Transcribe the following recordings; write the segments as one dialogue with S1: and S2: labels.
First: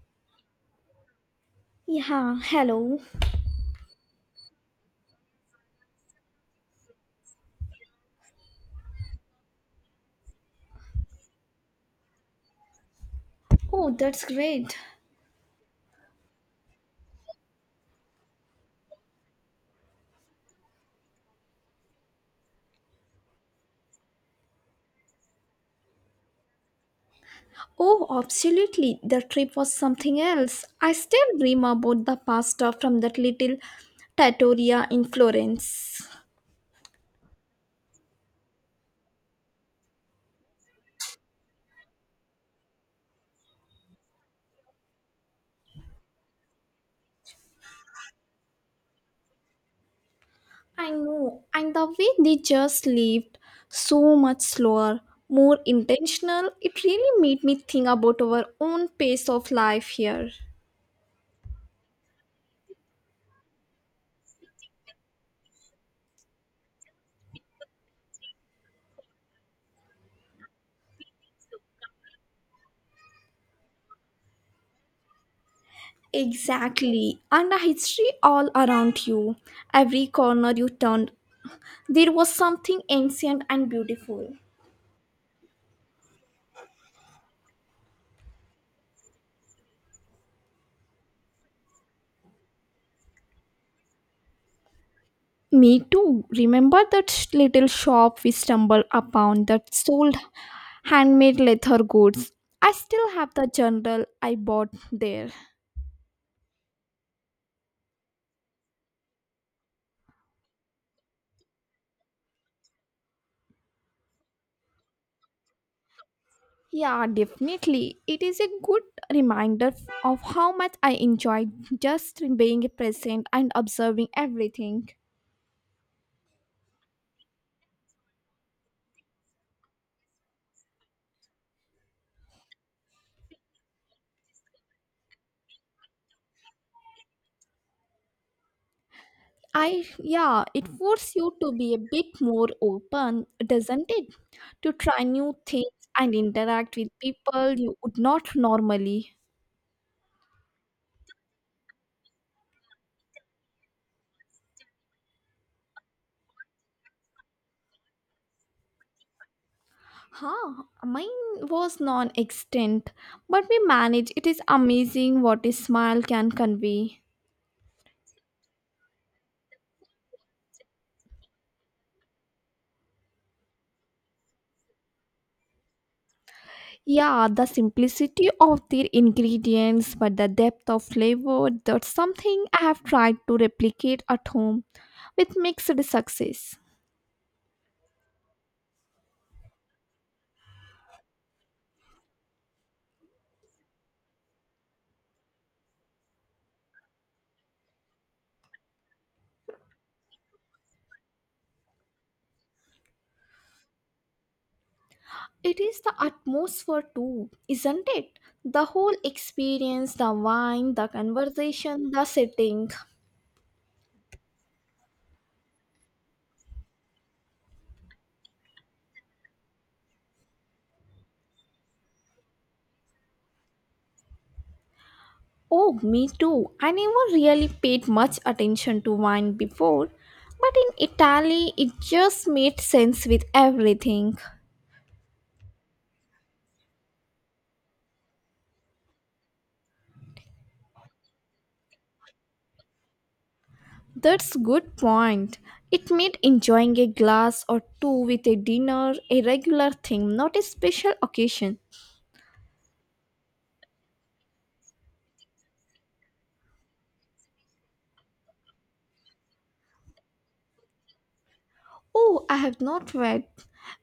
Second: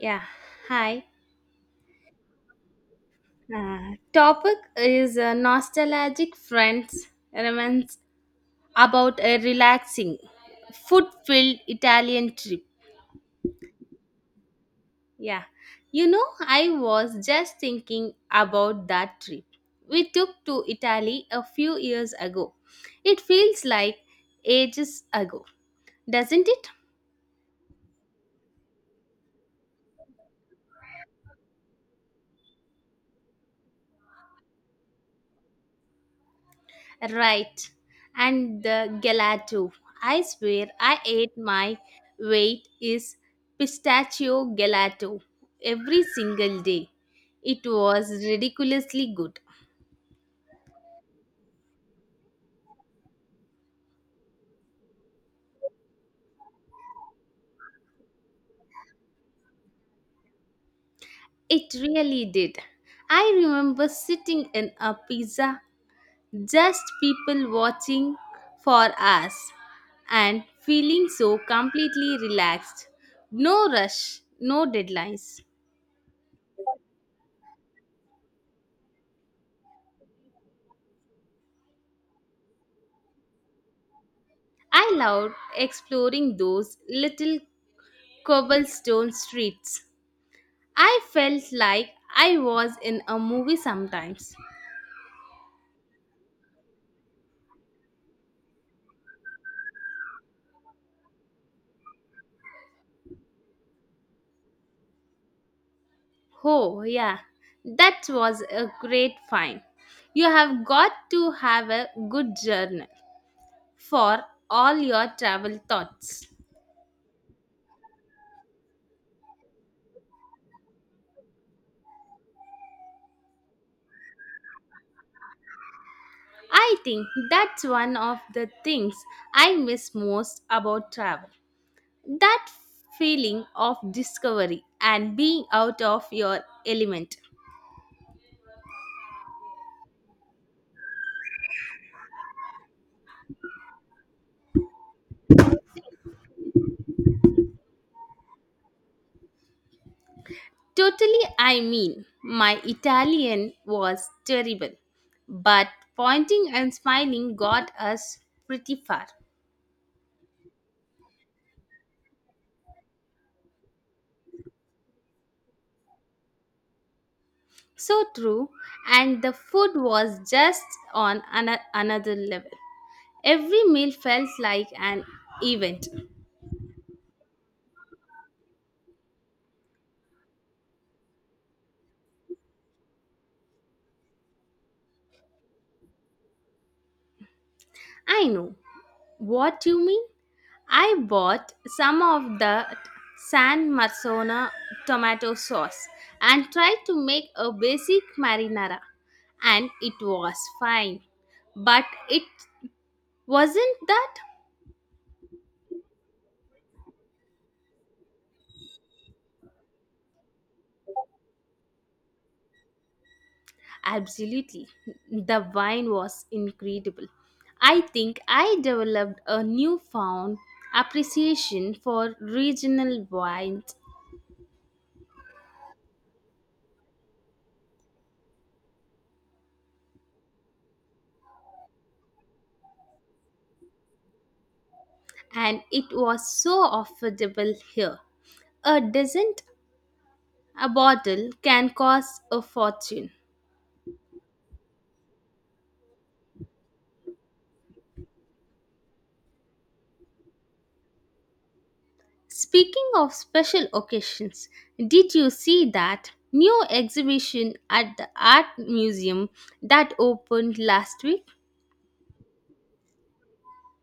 S1: Yeah, hi.
S2: Yeah, hello.
S1: Topic is nostalgic friends reminisce about a relaxing, food-filled Italian trip.
S2: Oh, that's great.
S1: Yeah, I was just thinking about that trip we took to Italy a few years ago. It feels like ages ago, doesn't it?
S2: Oh, absolutely. The trip was something else. I still dream about the pasta from that little trattoria in Florence.
S1: Right. And the gelato. I swear I ate my weight is pistachio gelato every single day. It was ridiculously good.
S2: I know, and the way they just lived, so much slower, more intentional, it really made me think about our own pace of life here.
S1: It really did. I remember sitting in a pizza, just people watching for us and feeling so completely relaxed. No rush, no deadlines.
S2: Exactly, and a history all around you. Every corner you turned, there was something ancient and beautiful.
S1: I loved exploring those little cobblestone streets. I felt like I was in a movie sometimes.
S2: Me too. Remember that little shop we stumbled upon that sold handmade leather goods? I still have the journal I bought there.
S1: Oh, yeah, that was a great find. You have got to have a good journal for all your travel thoughts.
S2: Yeah, definitely. It is a good reminder of how much I enjoyed just being present and observing everything.
S1: I think that's one of the things I miss most about travel. That feeling of discovery and being out of your element.
S2: Yeah, it forces you to be a bit more open, doesn't it? To try new things and interact with people you would not normally.
S1: Totally, I mean, my Italian was terrible, but pointing and smiling got us pretty far.
S2: Huh, mine was non-extant, but we managed. It is amazing what a smile can convey.
S1: So true, and the food was just on another level. Every meal felt like an event.
S2: Yeah, the simplicity of their ingredients, but the depth of flavor, that's something I have tried to replicate at home with mixed success.
S1: I know what you mean. I bought some of the San Marzano tomato sauce and tried to make a basic marinara, and it was fine. But it wasn't that.
S2: It is the atmosphere too, isn't it? The whole experience, the wine, the conversation, the setting.
S1: Absolutely. The wine was incredible. I think I developed a newfound appreciation for regional wines,
S2: Oh, me too. I never really paid much attention to wine before, but in Italy it just made sense with everything.
S1: and it was so affordable here. A decent A bottle can cost a fortune.
S2: That's good point. It made enjoying a glass or two with a dinner a regular thing, not a special occasion.
S1: Speaking of special occasions, did you see that new exhibition at the art museum that opened last week?
S2: Oh, I have not read.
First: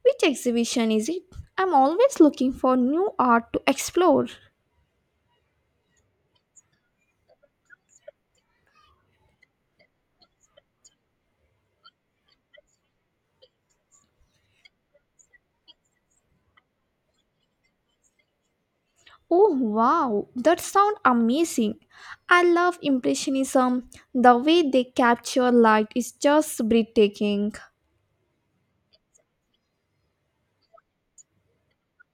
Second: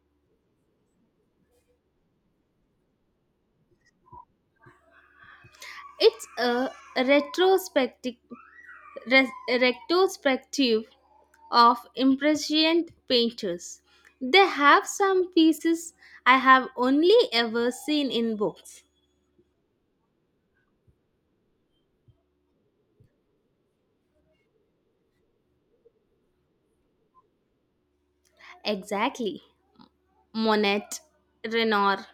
S2: Which exhibition is it? I'm always looking for new art to explore.
S1: It's a retrospective, retrospective of impressionist painters. They have some pieces I have only ever seen in books.
S2: Oh wow, that sounds amazing. I love Impressionism. The way they capture light is just breathtaking.
S1: Exactly. Monet, Renoir,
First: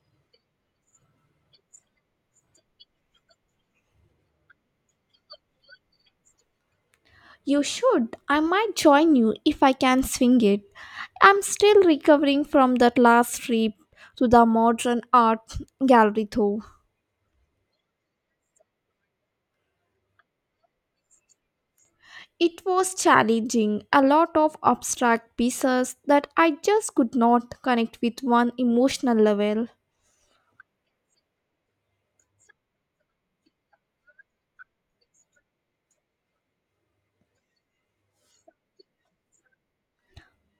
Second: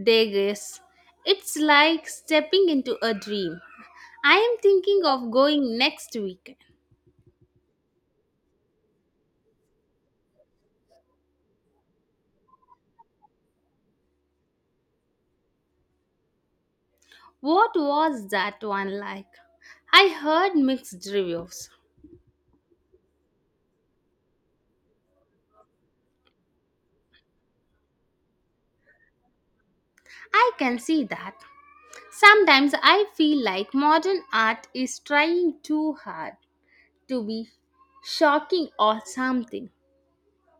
S1: Degas. It's like stepping into a dream. I am thinking of going next weekend.
S2: You should. I might join you if I can swing it. I'm still recovering from that last trip to the modern art gallery though.
S1: What was that one like? I heard mixed reviews.
S2: It was challenging, a lot of abstract pieces that I just could not connect with one emotional level.
S1: I can see that. Sometimes I feel like modern art is trying too hard to be shocking or something.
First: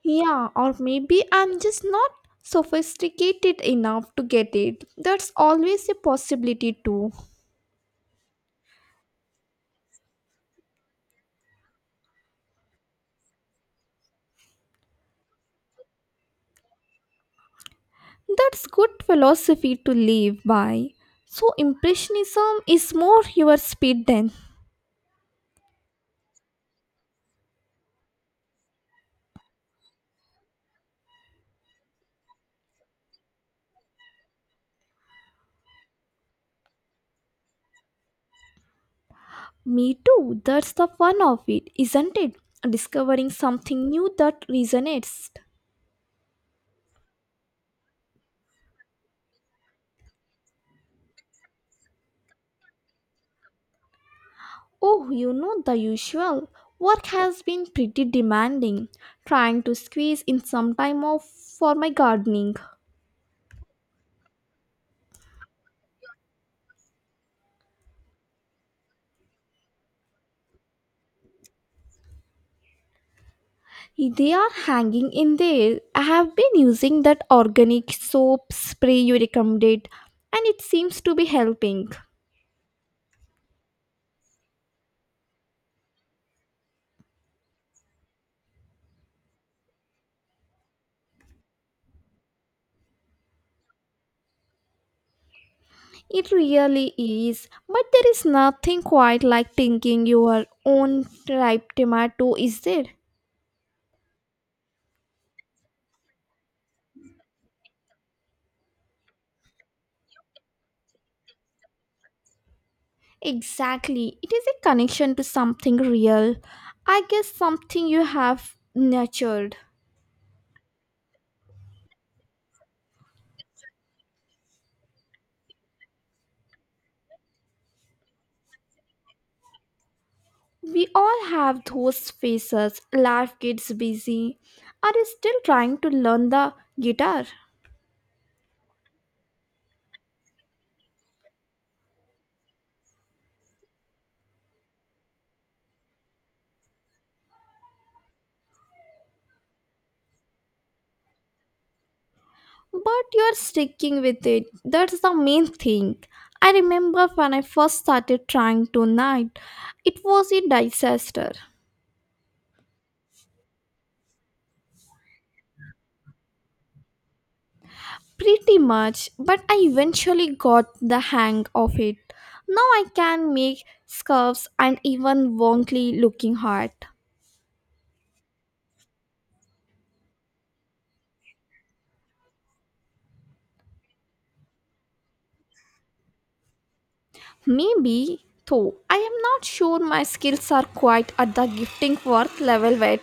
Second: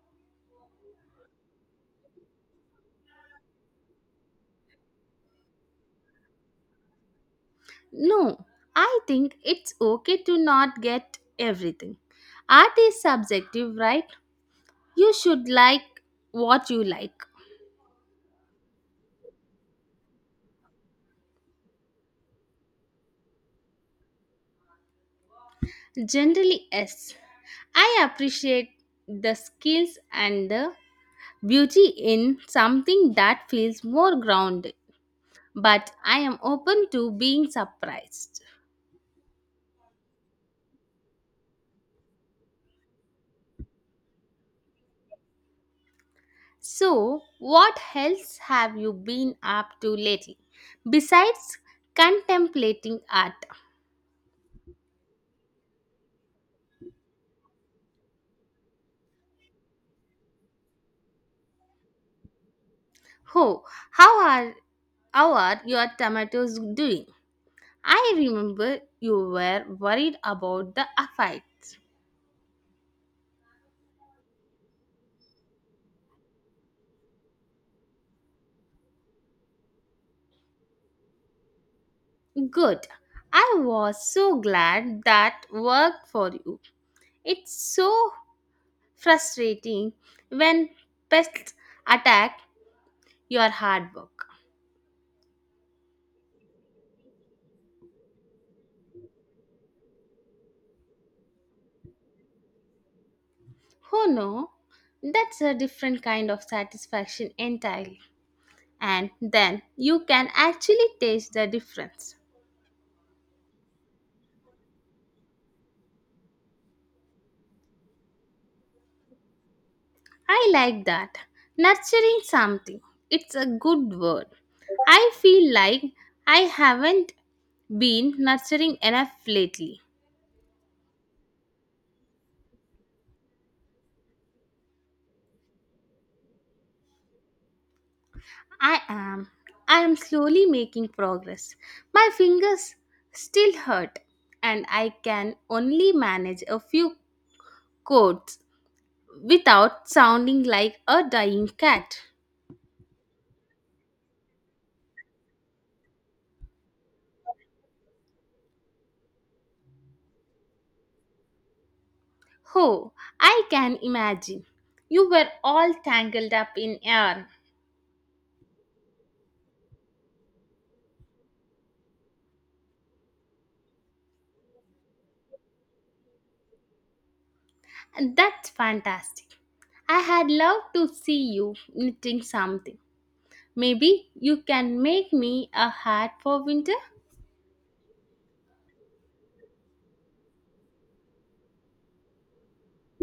S2: Yeah, or maybe I'm just not sophisticated enough to get it. That's always a possibility, too.
S1: No, I think it's okay to not get everything. Art is subjective, right? You should like what you like.
S2: That's good philosophy to live by. So, Impressionism is more your speed than
S1: Generally, yes. I appreciate the skills and the beauty in something that feels more grounded, but I am open to being surprised.
S2: me, too. That's the fun of it, isn't it? Discovering something new that resonates.
S1: So, what else have you been up to lately besides contemplating art?
S2: Oh, you know the usual. Work has been pretty demanding, trying to squeeze in some time off for my gardening.
S1: Oh, how are how are your tomatoes doing? I remember you were worried about the affair.
S2: They are hanging in there. I have been using that organic soap spray you recommended, and it seems to be helping.
S1: Good. I was so glad that worked for you. It's so frustrating when pests attack your hard work.
S2: It really is, but there is nothing quite like thinking your own ripe tomato, is there?
S1: Oh no, that's a different kind of satisfaction entirely. And then you can actually taste the difference.
S2: Exactly. It is a connection to something real. I guess something you have nurtured.
S1: I like that. Nurturing something. It's a good word. I feel like I haven't been nurturing enough lately.
S2: We all have those phases. Life gets busy. Are you still trying to learn the guitar?
S1: I am. I am slowly making progress. My fingers still hurt, and I can only manage a few chords without sounding like a dying cat.
S2: But you're sticking with it. That's the main thing. I remember when I first started trying to knit, it was a disaster.
S1: Oh, I can imagine. You were all tangled up in yarn.
S2: Pretty much, but I eventually got the hang of it. Now I can make scarves and even wonky looking hat.
S1: And that's fantastic. I had loved to see you knitting something. Maybe you can make me a hat for winter?
S2: Maybe, though, I am not sure my skills are quite at the gifting worth level yet.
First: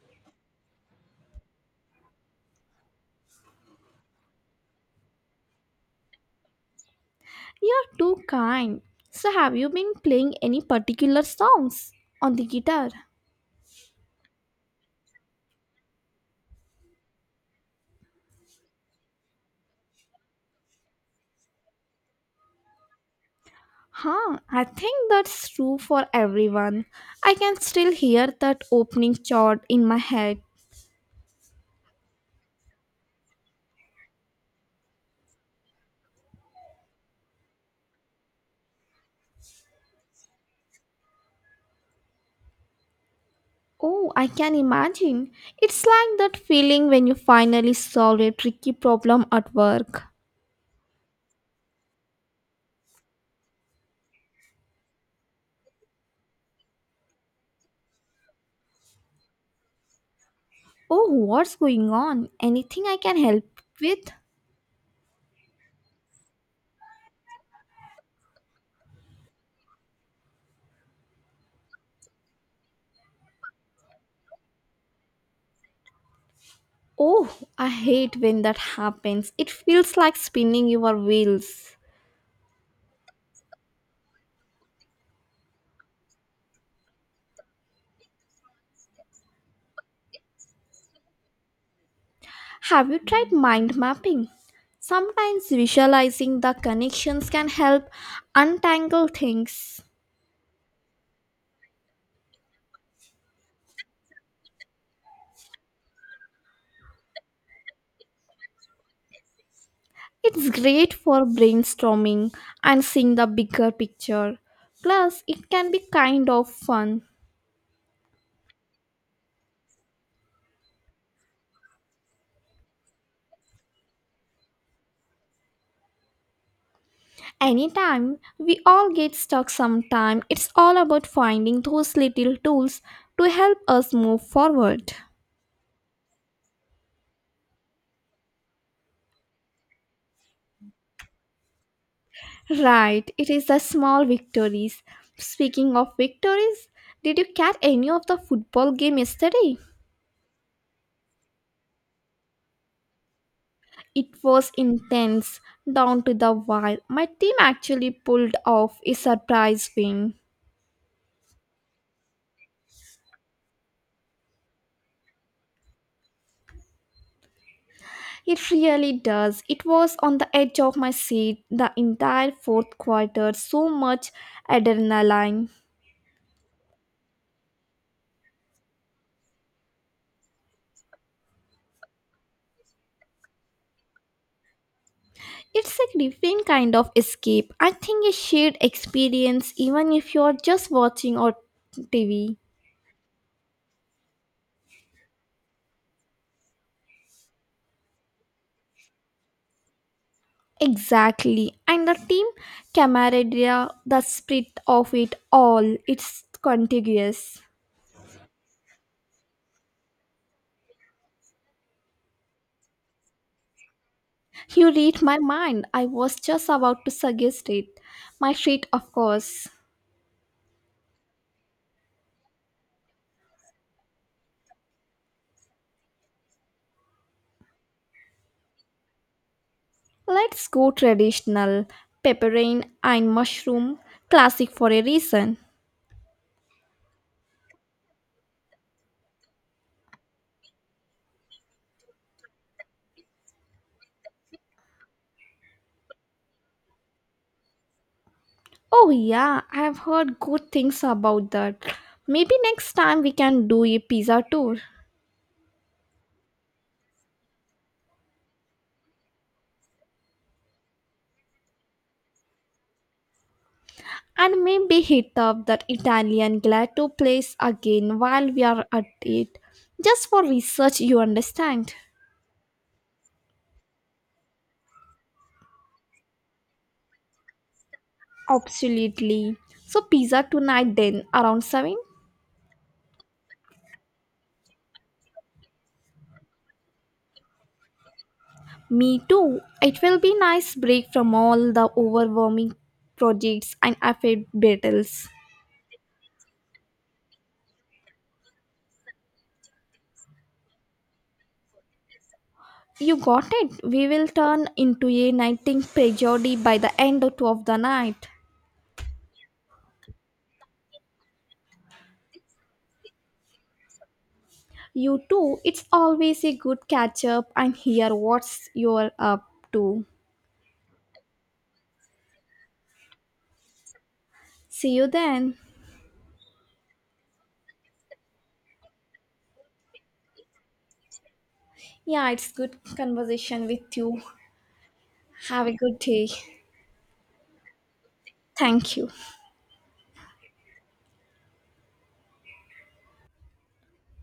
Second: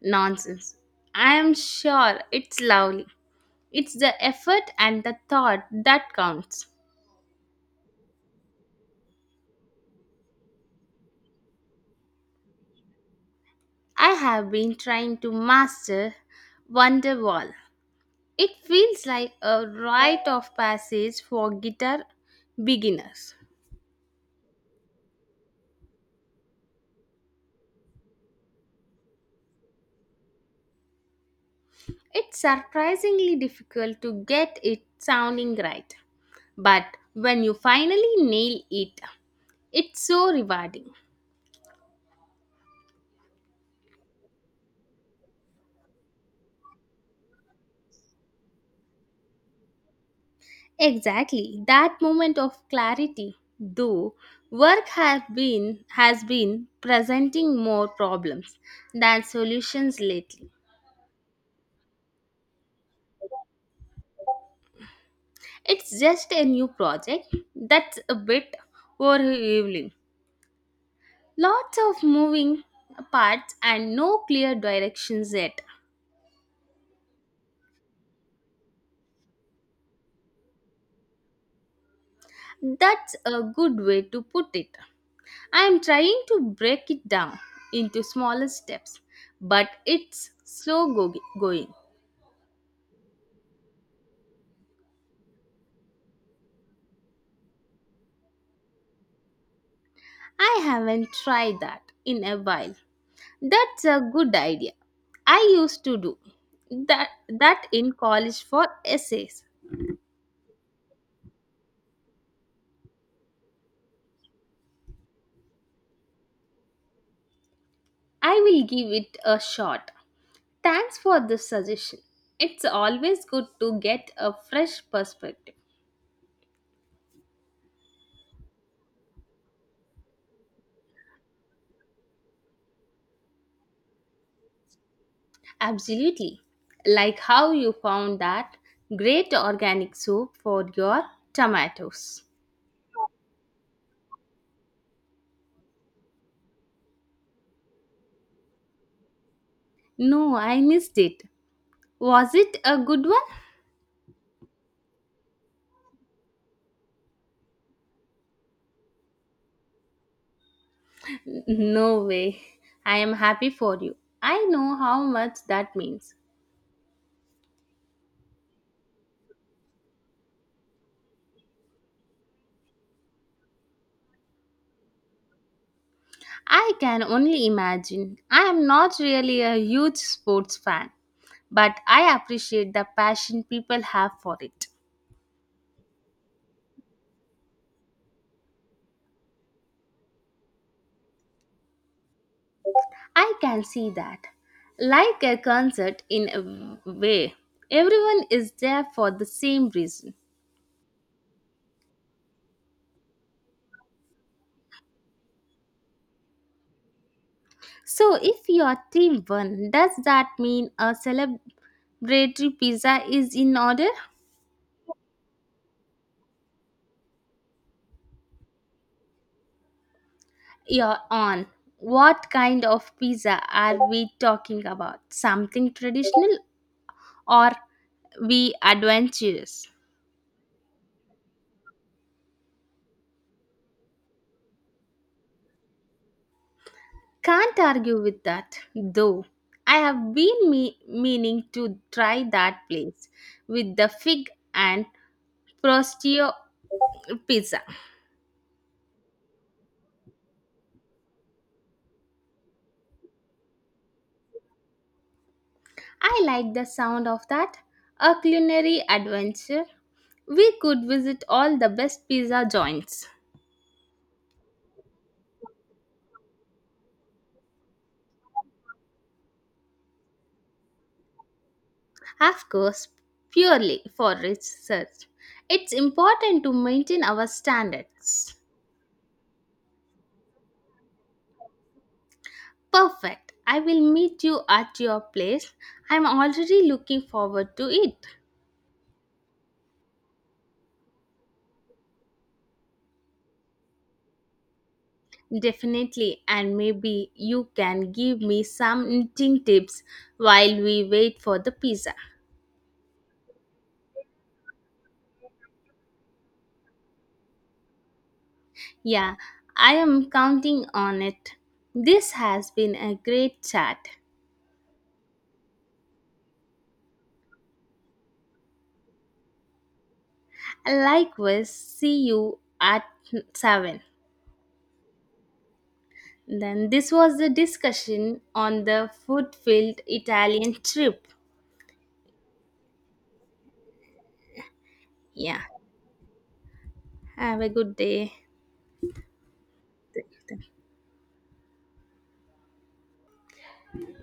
S1: Nonsense. I am sure it's lovely. It's the effort and the thought that counts.
S2: You're too kind. So, have you been playing any particular songs on the guitar?
S1: I have been trying to master Wonderwall. It feels like a rite of passage for guitar beginners.
S2: Huh, I think that's true for everyone. I can still hear that opening chord in my head.
S1: It's surprisingly difficult to get it sounding right, but when you finally nail it, it's so rewarding.
S2: Oh, I can imagine. It's like that feeling when you finally solve a tricky problem at work.
S1: Exactly. That moment of clarity, though, work have been has been presenting more problems than solutions lately.
S2: Oh, what's going on? Anything I can help with?
S1: It's just a new project that's a bit overwhelming. Lots of moving parts and no clear directions yet.
S2: Oh, I hate when that happens. It feels like spinning your wheels.
S1: That's a good way to put it. I am trying to break it down into smaller steps, but it's slow going.
S2: Have you tried mind mapping? Sometimes visualizing the connections can help untangle things.
S1: I haven't tried that in a while. That's a good idea. I used to do that in college for essays.
S2: It's great for brainstorming and seeing the bigger picture. Plus, it can be kind of fun.
S1: I will give it a shot. Thanks for the suggestion. It's always good to get a fresh perspective.
S2: Anytime we all get stuck sometime, it's all about finding those little tools to help us move forward.
S1: Absolutely. Like how you found that great organic soup for your tomatoes.
S2: Right, it is the small victories. Speaking of victories, did you catch any of the football game yesterday?
S1: No, I missed it. Was it a good one?
S2: It was intense down to the wire. My team actually pulled off a surprise win.
S1: No way. I am happy for you. I know how much that means.
S2: It really does. It was on the edge of my seat the entire fourth quarter, so much adrenaline.
S1: I can only imagine. I am not really a huge sports fan, but I appreciate the passion people have for it.
S2: It's a different kind of escape. I think a shared experience, even if you're just watching on TV.
S1: I can see that. Like a concert in a way, everyone is there for the same reason.
S2: Exactly. And the team camaraderie, the spirit of it all, it's contagious.
S1: So if your team won, does that mean a celebratory pizza is in order?
S2: You read my mind. I was just about to suggest it. My treat, of course.
S1: You're on. What kind of pizza are we talking about? Something traditional or we adventurous?
S2: Let's go traditional pepperine and mushroom, classic for a reason.
S1: Can't argue with that, though. I have been meaning to try that place with the fig and prostio pizza.
S2: Oh, yeah, I've heard good things about that. Maybe next time we can do a pizza tour
S1: I like the sound of that. A culinary adventure. We could visit all the best pizza joints.
S2: and maybe hit up that Italian gelato place again while we are at it. Just for research, you understand?
S1: Of course, purely for research. It's important to maintain our standards.
S2: Absolutely. So, pizza tonight then around 7?
S1: Perfect. I will meet you at your place. I'm already looking forward to it.
S2: Me too. It will be nice break from all the overwhelming projects and affairs battles.
S1: Definitely, and maybe you can give me some knitting tips while we wait for the pizza.
S2: You got it. We will turn into a nighting prejody by the end of the night.
S1: Yeah, I am counting on it. This has been a great chat.
S2: You too. It's always a good catch up and hear what's you're up to.
S1: Likewise, see you at 7.
S2: See you then.
S1: Then this was the discussion on the food-filled Italian trip.
S2: Yeah, it's good conversation with you.
S1: Yeah.
S2: Have a good day.
S1: Have a good day.
S2: Thank you.